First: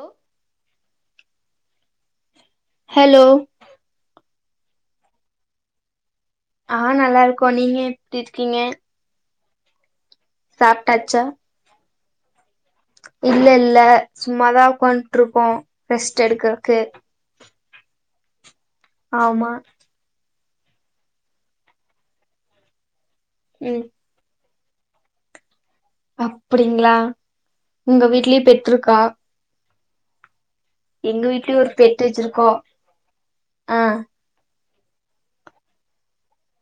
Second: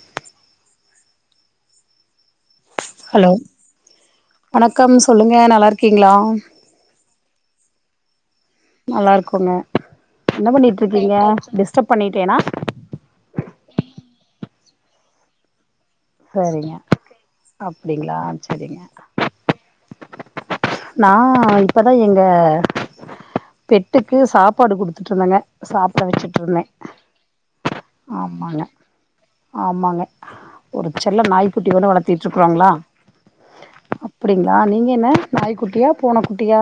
ஓ hello வணக்கம் சொல்லுங்க நல்லாருக்கீங்ளா ஆ நல்லாருக்கோ நீங்க எப்டி இருக்கீங்க நல்லாருக்கோங்க என்ன பண்ணீட்ருக்கீங்க சாப்ட்டாச்சா டிஸ்டப் பண்ணிட்டேனா இல்ல இல்ல சும்மாதா உக்காந்ட்ருக்கோ ரெஸ்ட் செரிங்க எடுக்கறக்கு அப்டிங்ளா செரிங்க ஆமா நா இப்பதா எங்க ம் பெட்டு க்கு சாப்பாடு குடுத்துட்ருந்தங்க சாப் அப்டிங்ளா உங்க வீட்லயு ஆமாங்க பெட்ருக்கா ஆமாங்க ஒரு செல்ல எங்க வீட்லயு நாய்க்குட்டி ஒரு ஒன்னு பெட் வச்சிருக்கோ வளத்திட்ருக்கறோங்ளா ஆ அப் அப்டிங்ளா நீங்க என்ன நாய்க்குட்டியா பூனக்குட்டியா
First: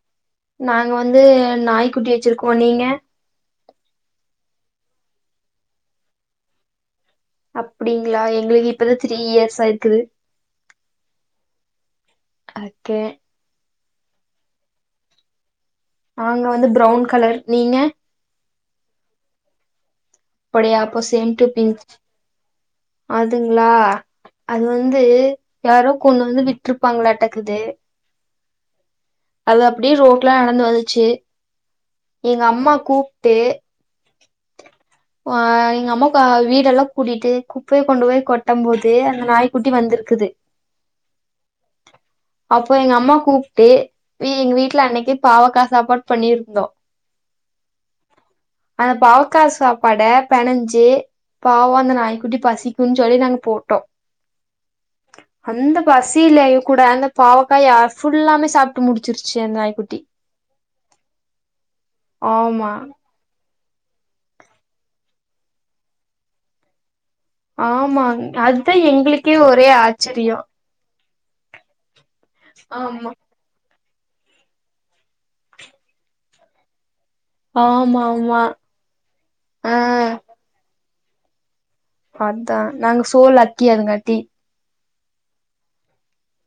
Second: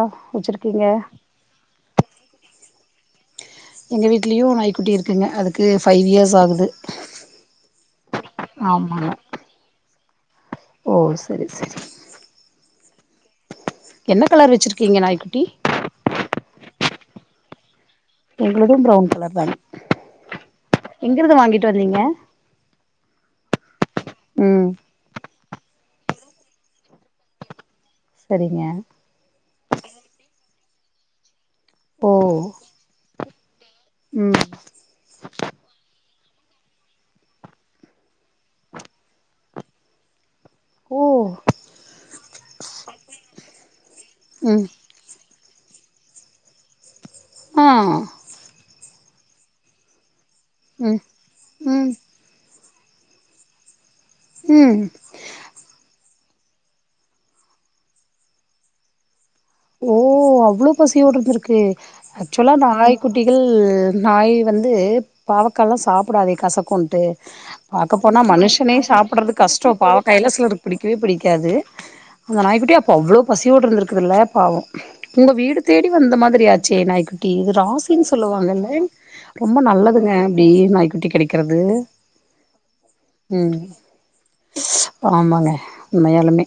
நாங்க வந்து நாய்க்குட்டி வெச்சிருக்கோ நீங்க எங்க வீட்லயு நாய்க்குட்டி இருக்குங்க அதுக்கு ஃபைவ் இயர்ஸ் ஆகுது அப்டிங்ளா எங்களுக்கு இப்பதா ஆமாங்க த்ரீ இயர்ஸ் ஆய்ர்க்கிது ஓ சரி சரி அக்கே என்ன கலர் வெச்சிருக்கீங்க நாய்க்குட்டி நாங்க வந்து ப்ரவுன் கலர் நீங்க எங்களுது ப்ரவுன் கலர்தாங் அப்படியா அப்போ சேம் டூ பின்ச் வந்தீங்க அதுங்ளா அது ம் வந் து யாரோ கொண்டு வந்து விட்ருப்பாங்ளாட்டக்கிது செரிங்க அது அப்டியே ரோட்ல நடந்து வந்துச்சி ஓ எங்க அம்மா கூப்ட்டு ம் ஆ எங்க அம்மாக்க வீடெல்லா கூட்டிட்டு குப்பைய கொண்டு போய் கொட்டம் போது அந்த நாய் குட்டி வந்திருக்குது ஓ அப்போ எங்க அம்மா கூப்ட்டு ஏ எங்க ம் வீட்ல அன்னைக்கே பாவக்கா சாப்பாடு பண்ணிருந்தோ ஆ அந்த பாவக்கா சாப்பாட பெனஞ்சு ம் பாவோ ம் அந்த நாய்க்குட்டி பசிக் குன் சொல்லி நாங்க போட்டோ ம் அந்த பசிலயு கூட அந்த பாவக்காய்ய ஃபுல்லாமே சாப் டு முடிச்சிருச்சி அந்தாய் ஓ அவ்ளோ பசியோட இருந்துருக்கு ஆக்சுவலா ஆமா அந்தாய் குட்டிகள் நாய் வந்து பாவக்கால்லா சாப்டாதே கசக்குன்ட்டு பாக்க போனா ஆமாங் அதுதா மனுஷனே சாப்டுறது எங்களுக்கே ஒரே கஷ்டோ பாவக்காயல்லா ஆச்சரியோ சிலருக்கு பிடிக்கவே பிடிக்காது அந்த நாய்குட்டி அப்போ ஆமா அவ்ளோ ப் பசியோட இருந்துருக்குதுல்ல பாவோ உங்க வீடு தேடி வந்த மாதிரி ஆச்சே நாய்க்கு டி இது ஆமா ராசின்னு ஆமா சொல்லுவாங்கல்ல ரொம்ப ஆ நல்லதுங்க அப்டி நாய்க்குட்டி கிடைக்கறது அதா நாங்க சோ லக்கி அதுங்காட்டி ஆமாங்க மெய்யாலுமே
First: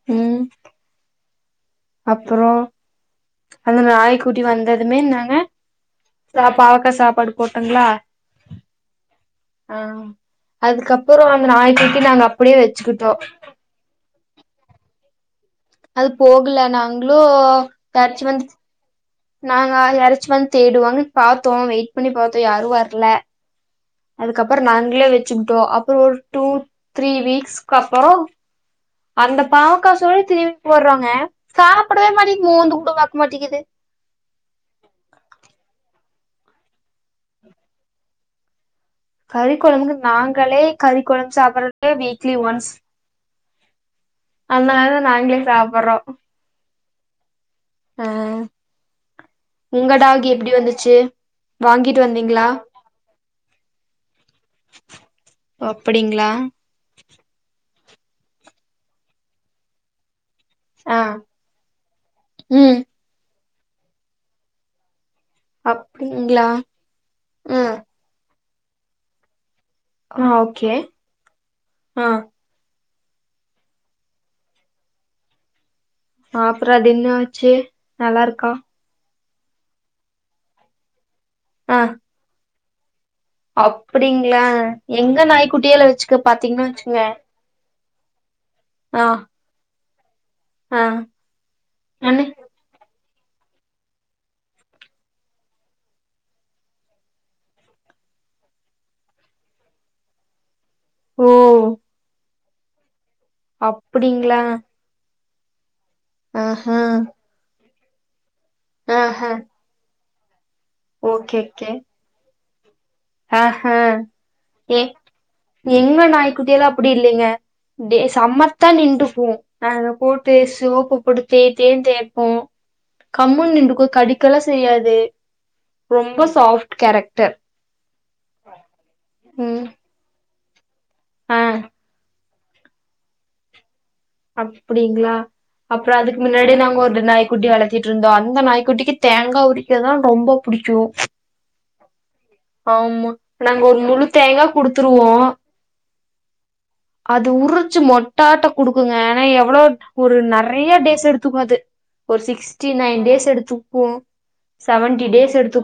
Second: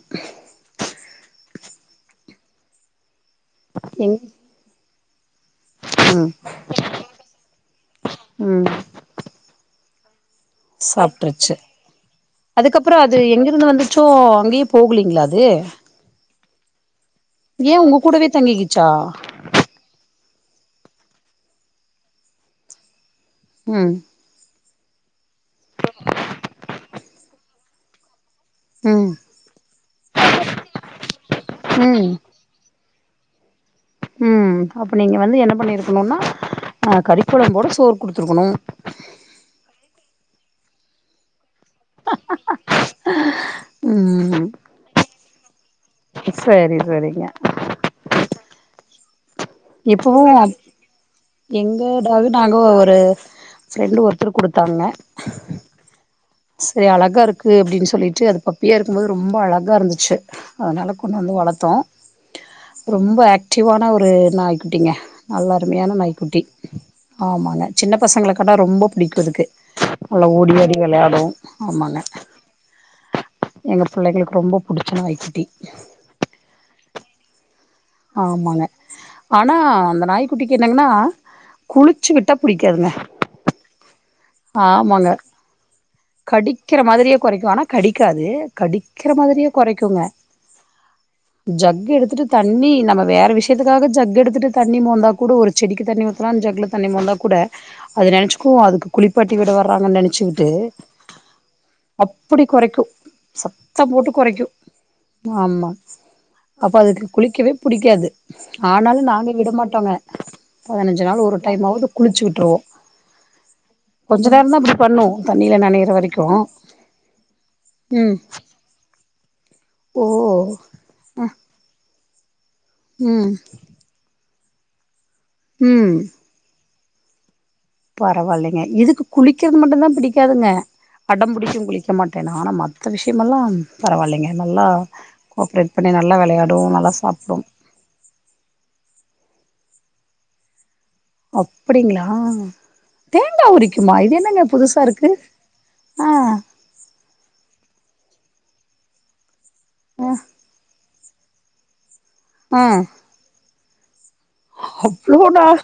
அப்பறோ அந்த எங் நாய்க்குட்டி வந்ததுமே நாங்க ம் சா பாவக்கா சாப்பாடு போட்டங்களா ம் ஆ அதுக்கப்புறோ அந்த சாப்ட்ருச்சு நாய்க்குட்டிய நாங்க அப்டியே வச்சுக்கிட்டோ எங்க வந்துச்சோ அங்கயே போகலீங்ளா அது அது போகல நாங்களு தருச்சு வந்து சா நாங்க யாராச்சும் வந்து தேடுவாங்கன் பாத்தோ வெய்ட் பண்ணி பாத்தோ யாரு வர்ல ம் அதுக்கப்புறோ நாங்களே வச்சுக்கிட்டோ அப்றோ ஒரு டூ த்ரீ வீக்ஸ்க்கு அப்பறோ ம் அந்த பாவக்கா சோறே திருப்பி போடுறங்க ம் சாப்டவே மாட்டேகிது மோந்து கூட பாக்க மாட்டேங்கிது ம் அப்ப நீங்க வந்து என்ன பண்ணிருக்கணுன்னா ஆ கறிக்கொழம்போட சோறு குடுத்துருக்கணு கறி கொழம்புக்கு நாங்களே கறி கொழம்பு சாப்டுறது வீக்லி ஒன்ஸ் ம் அதனாலதா நாங்ளே சாப்டுறோ சரி சரிங்க அ இப்பவு எங்க வாங்கிட்டு டாக்கு வந்தீங்களா நாங்க ஒரு ப்ரெண்டு ஒருத்தர் குடுத்தாங்க அப்படிங்ளா செ அழகா இருக்கு அப்டின் சொல்லிட்டு அது பப்பியா இருக்கும்போது ரொம்ப அழகா இருந்துச்சு அதனால ஆ கொண்டு வந்து வளத்தோ ம் ரொம்ப ஆக்டிவான ஒரு நாய் குட்டிங்க நல்ல அருமையான நாய்க்குட்டி அப்டிங்களா ஆமாங்க ம் சின்ன பசங்கள கண்டா ரொம்ப பிடிக்கு அதுக்கு ஆ நல்லா ஓடி ஓகே ஆடி வெளாடு ஆமாங்க ஆ எங்க புள்ளைங்களுக்கு ரொம்ப புடிச்ச நாய்க்குட்டி ஆ அப்றோ அது என்னாச்சு ஆமாங்க ஆனா அந்த நாய்க்குட்டிக்கி என்னங்ன்னா ஆ குளிச்சு விட்ட புடிக்காதுங்க அப்டிங்களா ஆமாங்க எங்க நாய்க்குட்டியால வச்சுக்க பாத்தீங்கன்னா கடிக்கிற வச்சுங்க மாதிரியே கொறைக்கு ஆனா கடிக்காது ஆ கடிக்கற மாதிரியே கொறைக்கும்ங்க ஆ ஜக் எடுத்துட்டு அண்ணே த தண்ணி நம்ம வேற விஷயத்துக்காக ஜக்கு எடுத்துட்டு தண்ணி மோந்தா கூட ஒரு செடிக்கு தண்ணி ஊத்தலாம்ன்னு ஜக்ல தண்ணி மோந்தா கூட அது நெனச்சுக்கும் அதுக்கு குளிப்பாட்டி விட வர்றாங்கன்னு நெனைச்சுட்டு ஓ அப்புடி கொறைக்கும் சத்தம் போட்டு அப்டிங்களா கொறைக்கும் ஆமா அப்ப ஆஹா அதுக்கு குளிக்கவே புடிக்காது ஆனாலும் ஆஹ நாங்க விடமாட் டோங்க பதினஞ்சு நாள் ஒரு ஓகே டைம்மாவது குளிச்சி விட்டுருவோம் ஆஹான் ஏ பண்ணு தண்ணில நனையிற எங்க வரைக்கு நாய்க்குட்டில்லாம் அப்டி இல்லிங்க டே ம் சம்மத் தோத்தா நின்டுபோம் அத ஓ போட்டு சோப்பு போட்டு தே தேனு தேப்போம் ம் கம்முனு நிண்டுக்கும் கடிக்கல்லா செய்யாது ம் ரொம்ப சாஃப்ட் கேரக்டர் பரவாயில்லைங்க இதுக்கு குளிக்றது ம் மட்டும்தா பிடிக்காதுங்க அடம் ஆ புடிக்கும் குளிக்க மாட் அ ஆனா மத்த விஷயமல்லாம் பரவாயில்லைங்க நல்லா அப்டிங்ளா கோஆப்ரேட் பண்ணி அப்றம் நல்லா அதுக்கு முன்னாடி வெளையாடு நாங்க நல்லா ஒரு சாப்டு நாய்க்குட்டி வளத் த்திட்டு இருந்தோம் அந்த நாய்க்குட்டிக்கு தேங்காய் உரிக்கதா ரொம்ப புடிக்கும் அப்டிங்ளா தேங்கா நாங்க ஒரு உரிக்குமா முழு இது என்னங்க தேங்கா புதுசா இருக்கு குடுத்துருவோ அ அது உறிச்சு மொட்டாட்டம் குடுக்குங்க ஆ எவ்ளோ ஆ ஒரு நெறைய டேஸ் எடுத்துக்கும் அது ஒரு ஆ சிக்ஸ்டி நைன் டேஸ் எடுத்துக்கும் அவ்ளோ நாள்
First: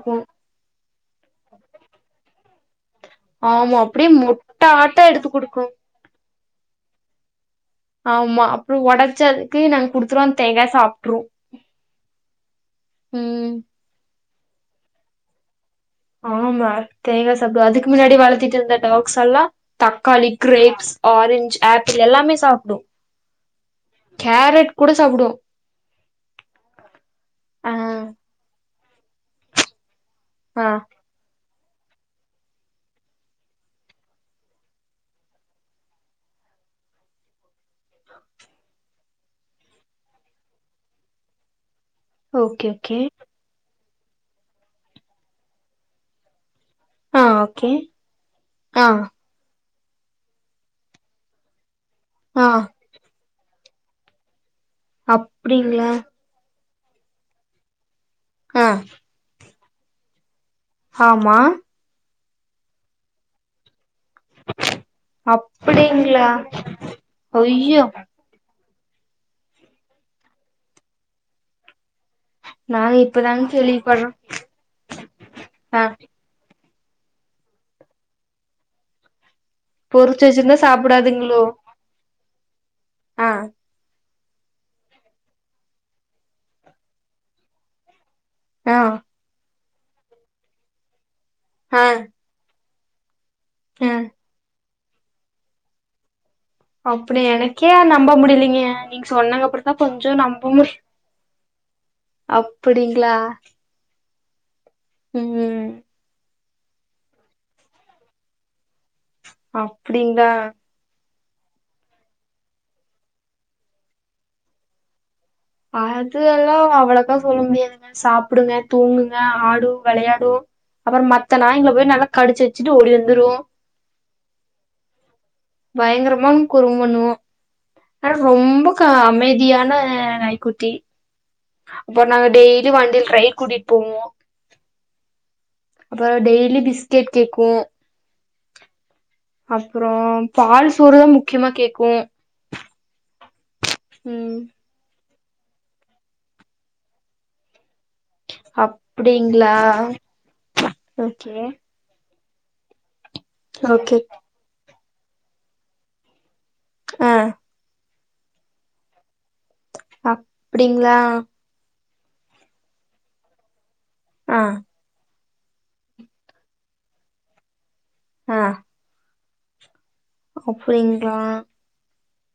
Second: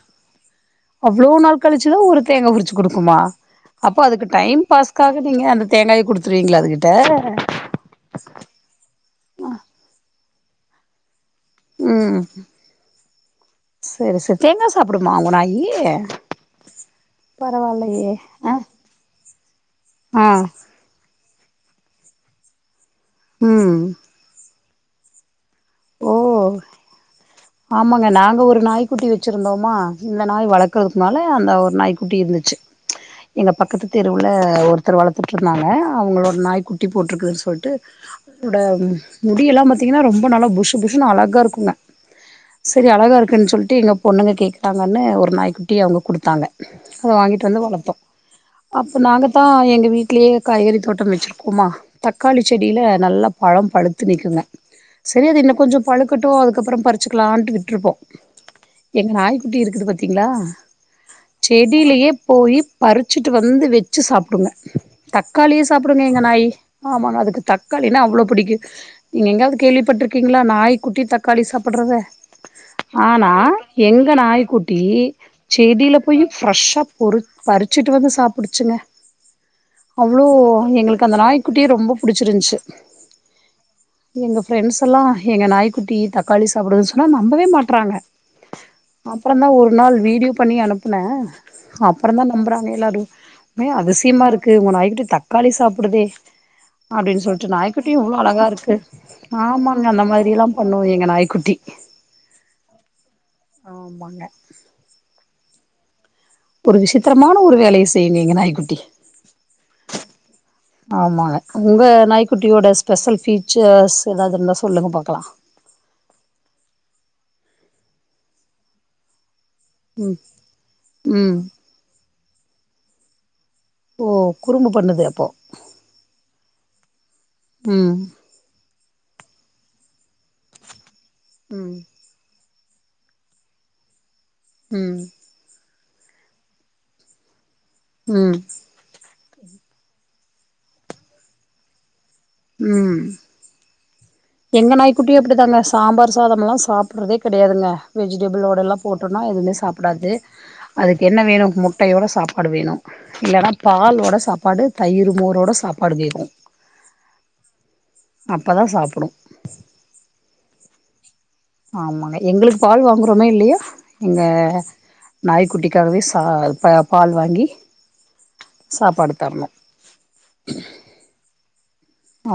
அவ்ளோ நாள் கழிச்சுதா ஒரு தேங்கா உரிச்சு குடுக்குமா ஆமா அப்போ அப்டியே அதுக்கு டைம் மொட்ட ஆட்ட பாஸ்காக எடுத்து நீங்க குடுக்கு அந்த தேங்காய குடுத்து ரீங்ளா அதுக்கிட்ட ஆமா அப்றம் ஒடச்சு அதுக்கு நாங்க குடுத்துருவோம் அந்த தேங்கா சாப்ட்ரும் ம் சரி சரி தேங்கா சாப்டுமா உங்க நாயி ஆமா தேங்கா சாப்டும் அதுக்கு பரவாயில்லையே முன்னாடி ஆ வளத்திட்டு இருந்த டாக்ஸ் எல்லாம் ஆ தக்காளி கிரேப்ஸ் ஆரஞ்ச் ஆப்பிள் எல்லாமே சாப்டும் ம் கேரட் கூட சாப்டும் ஓ ஆ ஆமாங்க நாங்க ஒரு நாய்க்குட்டி வச்சிருந்தோமா இந்த நாய் ஆ வளக்கறதுக்கு முன்னால அந்த ஒரு நாய்க்குட்டி இருந்துச்சு எங்க பக்கத்து தெருவுல ஒருத்தர் வளர்த்துட்டுருந்தாங்க அவங்களோட நாய் குட்டி போட்ருக்குதுன்னு சொல்ட்டு அதோட முடி எல்லாம் பாத்தீங்கனா ரொம்ப நல்லா புஸ்புஸ்னு அழகா இருக்குங்க ஓகே சரி ஓகே அழகா இருக்குங்க ருப்பேன்னு சொல்லிட்டு எங்க பொண்ணுங்க கேக்குறாங்கன்னு ஒரு நாய்க்குட்டி அவுங்க குடுத்தாங்க அத ஆ வாங்கிட்டு வந்து ஓகே வளத்தோம் ஆ அப்போ நாங்க தான் எங்க வீட்லேயே காய்கறி தோட்டம் வச்சிருக்கோமா தக்காளி ஆ செடில நல்லா பழம் பழுத்து நிக்குங்க அப்பிடிங்களா க்கட்டும் அதுக்கப்புறம் பறிச்சுக்கலான்ட்டு விட்டுருப்போம் ஆ எங்க நாய்க்குட்டி இருக்குது பாத்தீங்களா ஆமா வெளிலயே போயி பறிச்சிட்டு வந்து வெச்சு சாப் ங்க தக்காளியே சாப்டுங்க எங்க அப்டிங்களா நாய் ஆமா அதுக்கு ஐயோ தக்காளின்னா அவ்ளோ புடிக்கும் நீங்க எங்காவது கேள்விப்பட்டுருக்கீங்களா நாய் குட்டி தக்காளி சாப்புட்றத நாங்க ஆனா இப்பதாங்க கேள்விப்பட்றோ எங்க நாய்குட்டி ஆ செடில போயு ஃப்ரெஷ்ஷா பொறு பறிச்சிட்டு வந்து சாப்புடுச்சுங்க பொறிச்சு அவுளோ வச்சிருந்தா எங்ளுக்கு அந்த சாப்டாதுங்களோ நாய்க்குட்டியே ரொம்ப புடிச்சிருன்ச்சு ஆ எங்க ஃப்ரெண்ட்ஸெல்லா எங்க நாய்க்குட்டி தக்காளி சாப்புடுது சொன்னா நம்பவே மாட்றாங்க ஆ அப்றந்தா ஒரு நாள் வீடியோ பண்ணி அனுப்புன ஆ அப்றந்தா நா நம்புறாங்க எல்லாரு உண்மயா ஆ அதிசியமா இருக்கு உங்க நாய் குட்டி தக்காளி சாப்புடுதே அப்டி அப்டின் சொல்ட்டு எனக்கே நாய்க்குட்டி நம்ப இவ்ளோ அழகா முடியலீங்க இருக்கு நீங்க சொன்னாங்க ஆமா அப்றந்தா இன்னு அந்த கொஞ்சோ மாரிலா பண்ணு எங்க நாய்குட்டி அப்புடிங்ளா ஆமாங்க ம் ஒரு விசித்திரமான ஒரு வேலய செய்யுங்க எங்க நாய்குட்டி அப்புடிங்ளா ஆமாங்க உங்க நாய்குட்டியோட ஸ்பெஷல் ஃபீச்சர்ஸ் எதாது இருந்தா சொல்லுங்க பாக்கலா அது எல்லா அவ்ளோக்கா சொல்ல முடியாதுங்க சாப்புடுங்க தூங்குங்க ஆடு ம் வெளையாடு அப்புறம் ம் மத்த நாய்ங்ள போய் நல்லா கடிச்சு வச்சிட்டு ஓடி வந்துரு ஓ குறும்பு பண்ணுது அப்போ பயங்கரமான் குறும் பண்ணூ ம் அ ரொம்பக்கா அமைதியான நாய்குட்டி ம் போ நாங்க டெய்லி வண்டில் ரைட் கூட்டிட் போவோ ம் அப்புறோ அதா டெய்லி பிஸ்கெட் கேக்கு ம் அப்புறோ பால் சோறுதா முக்கியமா கேக்கு ம் ம் எங்க நாய்க்குட்டியு அப்டிதாங்க சாம்பார் சாதம்லா சாப்புறதே கெடையாதுங்க வெஜிடேபுளோடெல்லா போட்டோனா அப்டிங்களா எதுமே சாப்புடாது அதுக்கு என்ன ஓகே வேணு முட்டையோட சாப்பாடு வேணு இல்லனா ஓகே பாலோட சாப்பாடு தயிரு மோரோட சாப்பாடு கேக்கு ஆ அப்பதா சாப்புடு அப் டிங்ளா ஆமாங்க எங்ளுக்கு பால் வாங்குறோமோ இல்லயோ எங்க ஆ நாய்க்குட்டிக்காகவே சா இப்ப பால் வாங்கி ஆ சாப்பாடு தர்ணு அப்புடிங்ளா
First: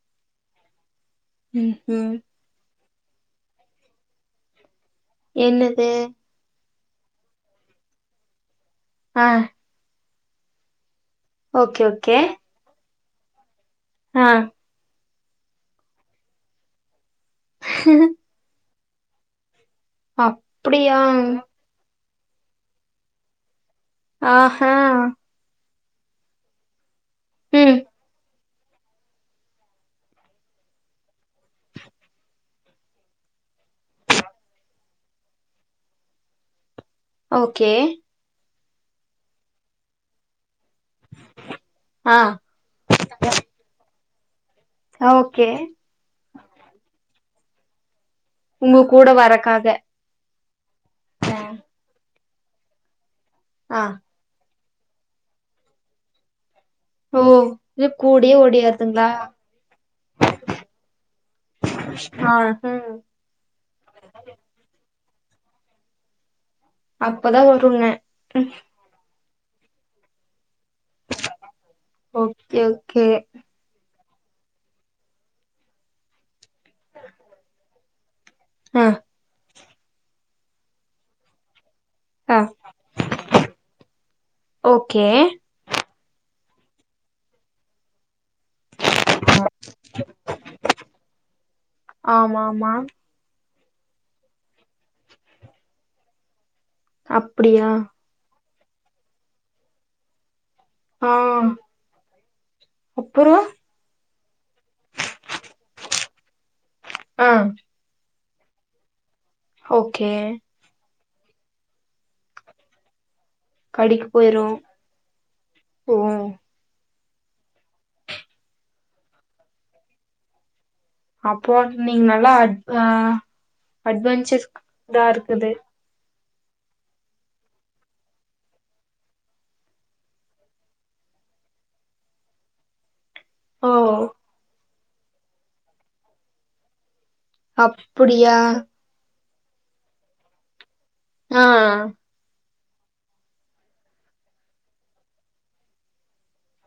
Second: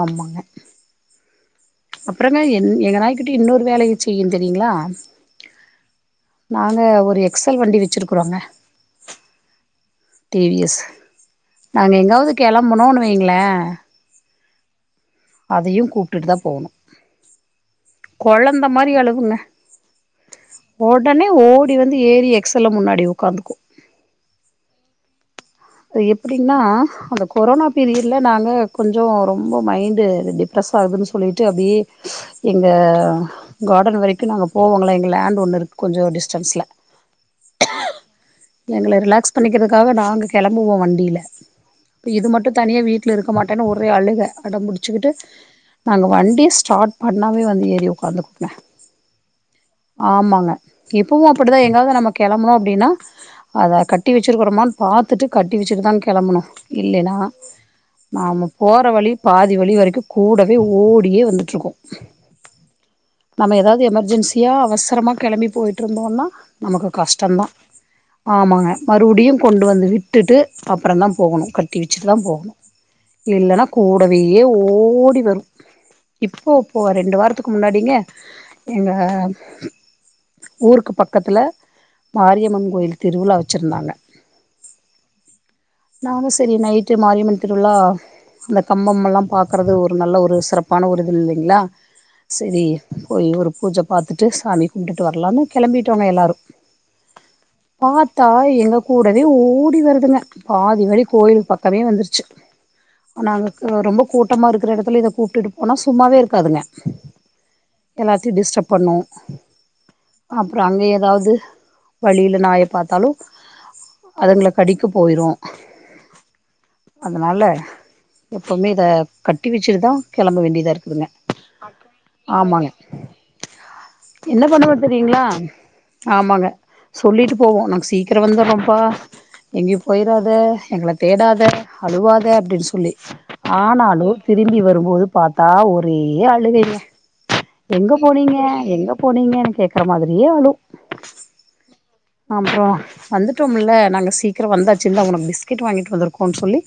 ஆமாங்க ம் ம் அப்புறந்தா என் எங்க நாய்க்குட்டி இன்னொரு வேலையு செய்யு தெரியுங்ளா என்னது நாங்க ஒரு எக்ஸ்ல் வண்டி வச்சிருக்குறோங்க ஆ டி வி எஸ் ஓகே நாங்க ஓகே எங்காவ்து கெளம்பனோனு வைங்களே ஆ அதையு கூப்டுட்டுதா போகணு ஹ கொழந்த மாரி அழுகுங்க அப்டியா ஒடனே ஓ டி வந்து ஏறி எக்ஸ் எல்ல முன்னாடி உக்காந்துக்கு ஆஹா அது எப்புடீனா அந்த கொரோனா ம் பீரியட்ல நாங்க கொஞ்சோ ரொம்ப மைண்டு டிப்ரெஸ் ஆவுதுனு சொல்லிட்டு அப்டி எங்க காடன் வெரைக்கு நாங்க போவோங்கள எங்க லேண்டு ஒண்ணு இருக்கு கொஞ்சோ டிஸ்டன்ஸ்ல ஓகே எங்கள ரிலாக்ஸ் பண்ணிக்கிறக்காக நாங்க கெளம்புவோ வண்டில அப்ப ஆ இது மட்டு தனியா வீட்ல இருக்க மாட்டேனு ஒரே அழுக அடம்புடிச்சுக்கிட்டு ஓகே நாங்க வண்டிய ஸ்டாட் பண்ணாவே வந்து ஏறி உக்காந்துக்குங்க உங்கக் கூட வரக்காக ஆமாங்க இப்பவு அப்பிடித்தா எங்காவ்து நம்ம கெளம்பணு அப்டினா அத ஆ கட்டி வெச்சிருக்கறோமான் பாத்துட்டு கட்டி வெச்சுட்டுதா கெளம்புனு இல்லெனா ஓ இது கூடயே நாம போற ஓடியாருதுங்களா வழி பாதி வழி வரைக்கு கூடவே ஓடியே வந்துட்டுருக்கு ஆ ம் நம்ம எதாவ்து எமர்ஜென்சியா அவசரமா கெளம்பி போயிட்டுருந்தோனா நமக்கு அப்பதா கஷ்டம்ந்தா வருங்க ஆமாங்க மறுபடியு கொண்டு வந்து விட்டுட்டு அப்புறந்தா போகணு கட்டி வெச்சுட்டுதா போகணு ஓகே ஓகே இல்லனா கூடவே ஓடி வரு இப்போ ப்போ ரெண்டு வாரத்துக்கு முன்னாடிங்க ஆ எங்க ஊருக்கு பக்கத்துல ஆ மாரியம்மன் கோயில் திருவிழா வெச்சிருந்தாங்க ஓகே நானு செரி நைட்டு மாரியம்மன் திருவிழா அந்த கம்பம்மெல்லா பாக்கறது ஒரு நல்ல ஒரு சிறப்பான ஒரு இது இல்லைங்ளா ஆமா செரி ஆமா போய் ஒரு பூஜ பாத்துட்டு சாமி கும்டுட்டு வரலானு கெளம்பிட்டோங்க எல்லாரு அப்படியா பாத்தா எங்க கூடவே ஓடி வருதுங்க பாதி வழி ஆ கோயில் பக்கமே வந்துருச்சு அப்புறோ நாங்க க ரொம்ப கூட்டமா இருக்கிற எடத்துல இத கூப்பிட்டு போனா சும்மாவே இருக்காதுங்க ஆ எல்லாத்தியு டிஸ்டப் பண்ணு ஓகே அப்றோ அங்க எதாவது வழியில நாய பாத்தாலு கடிக்க போயிரு ரோ ஓ அதனால எப்பவுமே இத கட்டி வெச்சுட்டுதா கெளம்ப வேண்டியதா இருக்குதுங்க அப்போ நீங்க நல்லா அட் ஆமாங்க ஆ என்ன அட்வென்ச்சர் பண்ணுவ இதா தெரியூங்ளா இருக்குது ஆமாங்க சொல்லிட்டு போவோ நாங் சீக்கிர வந்தர்ரோம்பா எங்யு போய்றாத எங்கள தேடாத அழுவாத அப்டின் சொல்லி ஓ ஆனாலு திரும்பி வரும்போது பாத்தா ஒரே அழுகைங்க எங்க அப்டியா போனீங்க எங்க போனீங்கனு கேக்குற மாரியே அழு ஆ அப்புறம் வந்துட்டோமுல நாங்க சீக்கிரம் வந்தாச்சு இந்தா உனக்கு பிஸ்கெட் வாங்கிட்டு வந்துருக்கோன்னு சொல்லி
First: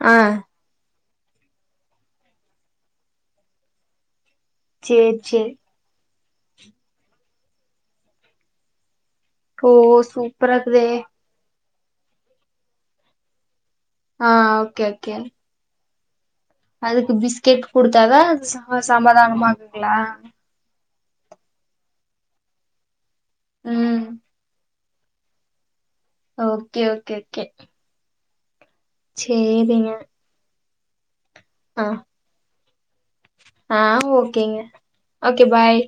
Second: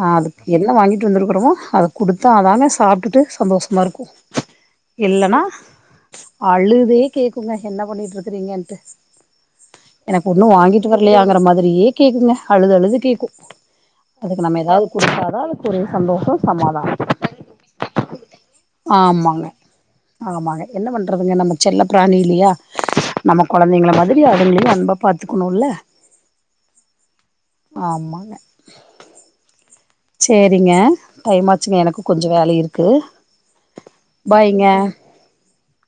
ஆ அதுக்கு என்ன வாங்கிட்டு வந்துருக்குறோமோ அத குடுத்தா தானே சாப்ட்டுட்டு சந்தோஷமா இருக்கும் சேரி இல்லன்னா சேரி அழுதே கேக்குங்க என்ன பண்ணிட்டு இருக்குறீங்கன்ட்டு ஓ எனக்கு ஒன்னும் சூப்பரா வாங்கிட்டு இருக்குதே வரலையாங்குற மாதிரியே கேக்குங்க அழுது அழுது கேக்கும் ஆ அதுக்கு நம்ம ஓகே ஏதாவது ஓகே குடுத்தாதா அதுக்கு ஒரு சந்தோஷம் அதுக்கு பிஸ்கெட் குடுத்தாதா அது ஆமாங்க சமாதானம் ஆகுங்களா ஆமாங்க என்ன பண்றதுங்க நம்ம செல்ல பிராணி இல்லையா நம்ம கொழந்தைங்கள ம் மாதிரி அதுங்களையும் அன்பா பாத்துக்கணும்ல ஓகே ஓகே ஓகே ஆமாங்க சேரிங்க சேரிங்க டைம் ஆச்சுங்க ஆ எனக்கும் கொஞ்சோ வேல இருக்கு ஆ ஓகேங்க பாய்ங்க ஓகே பாய்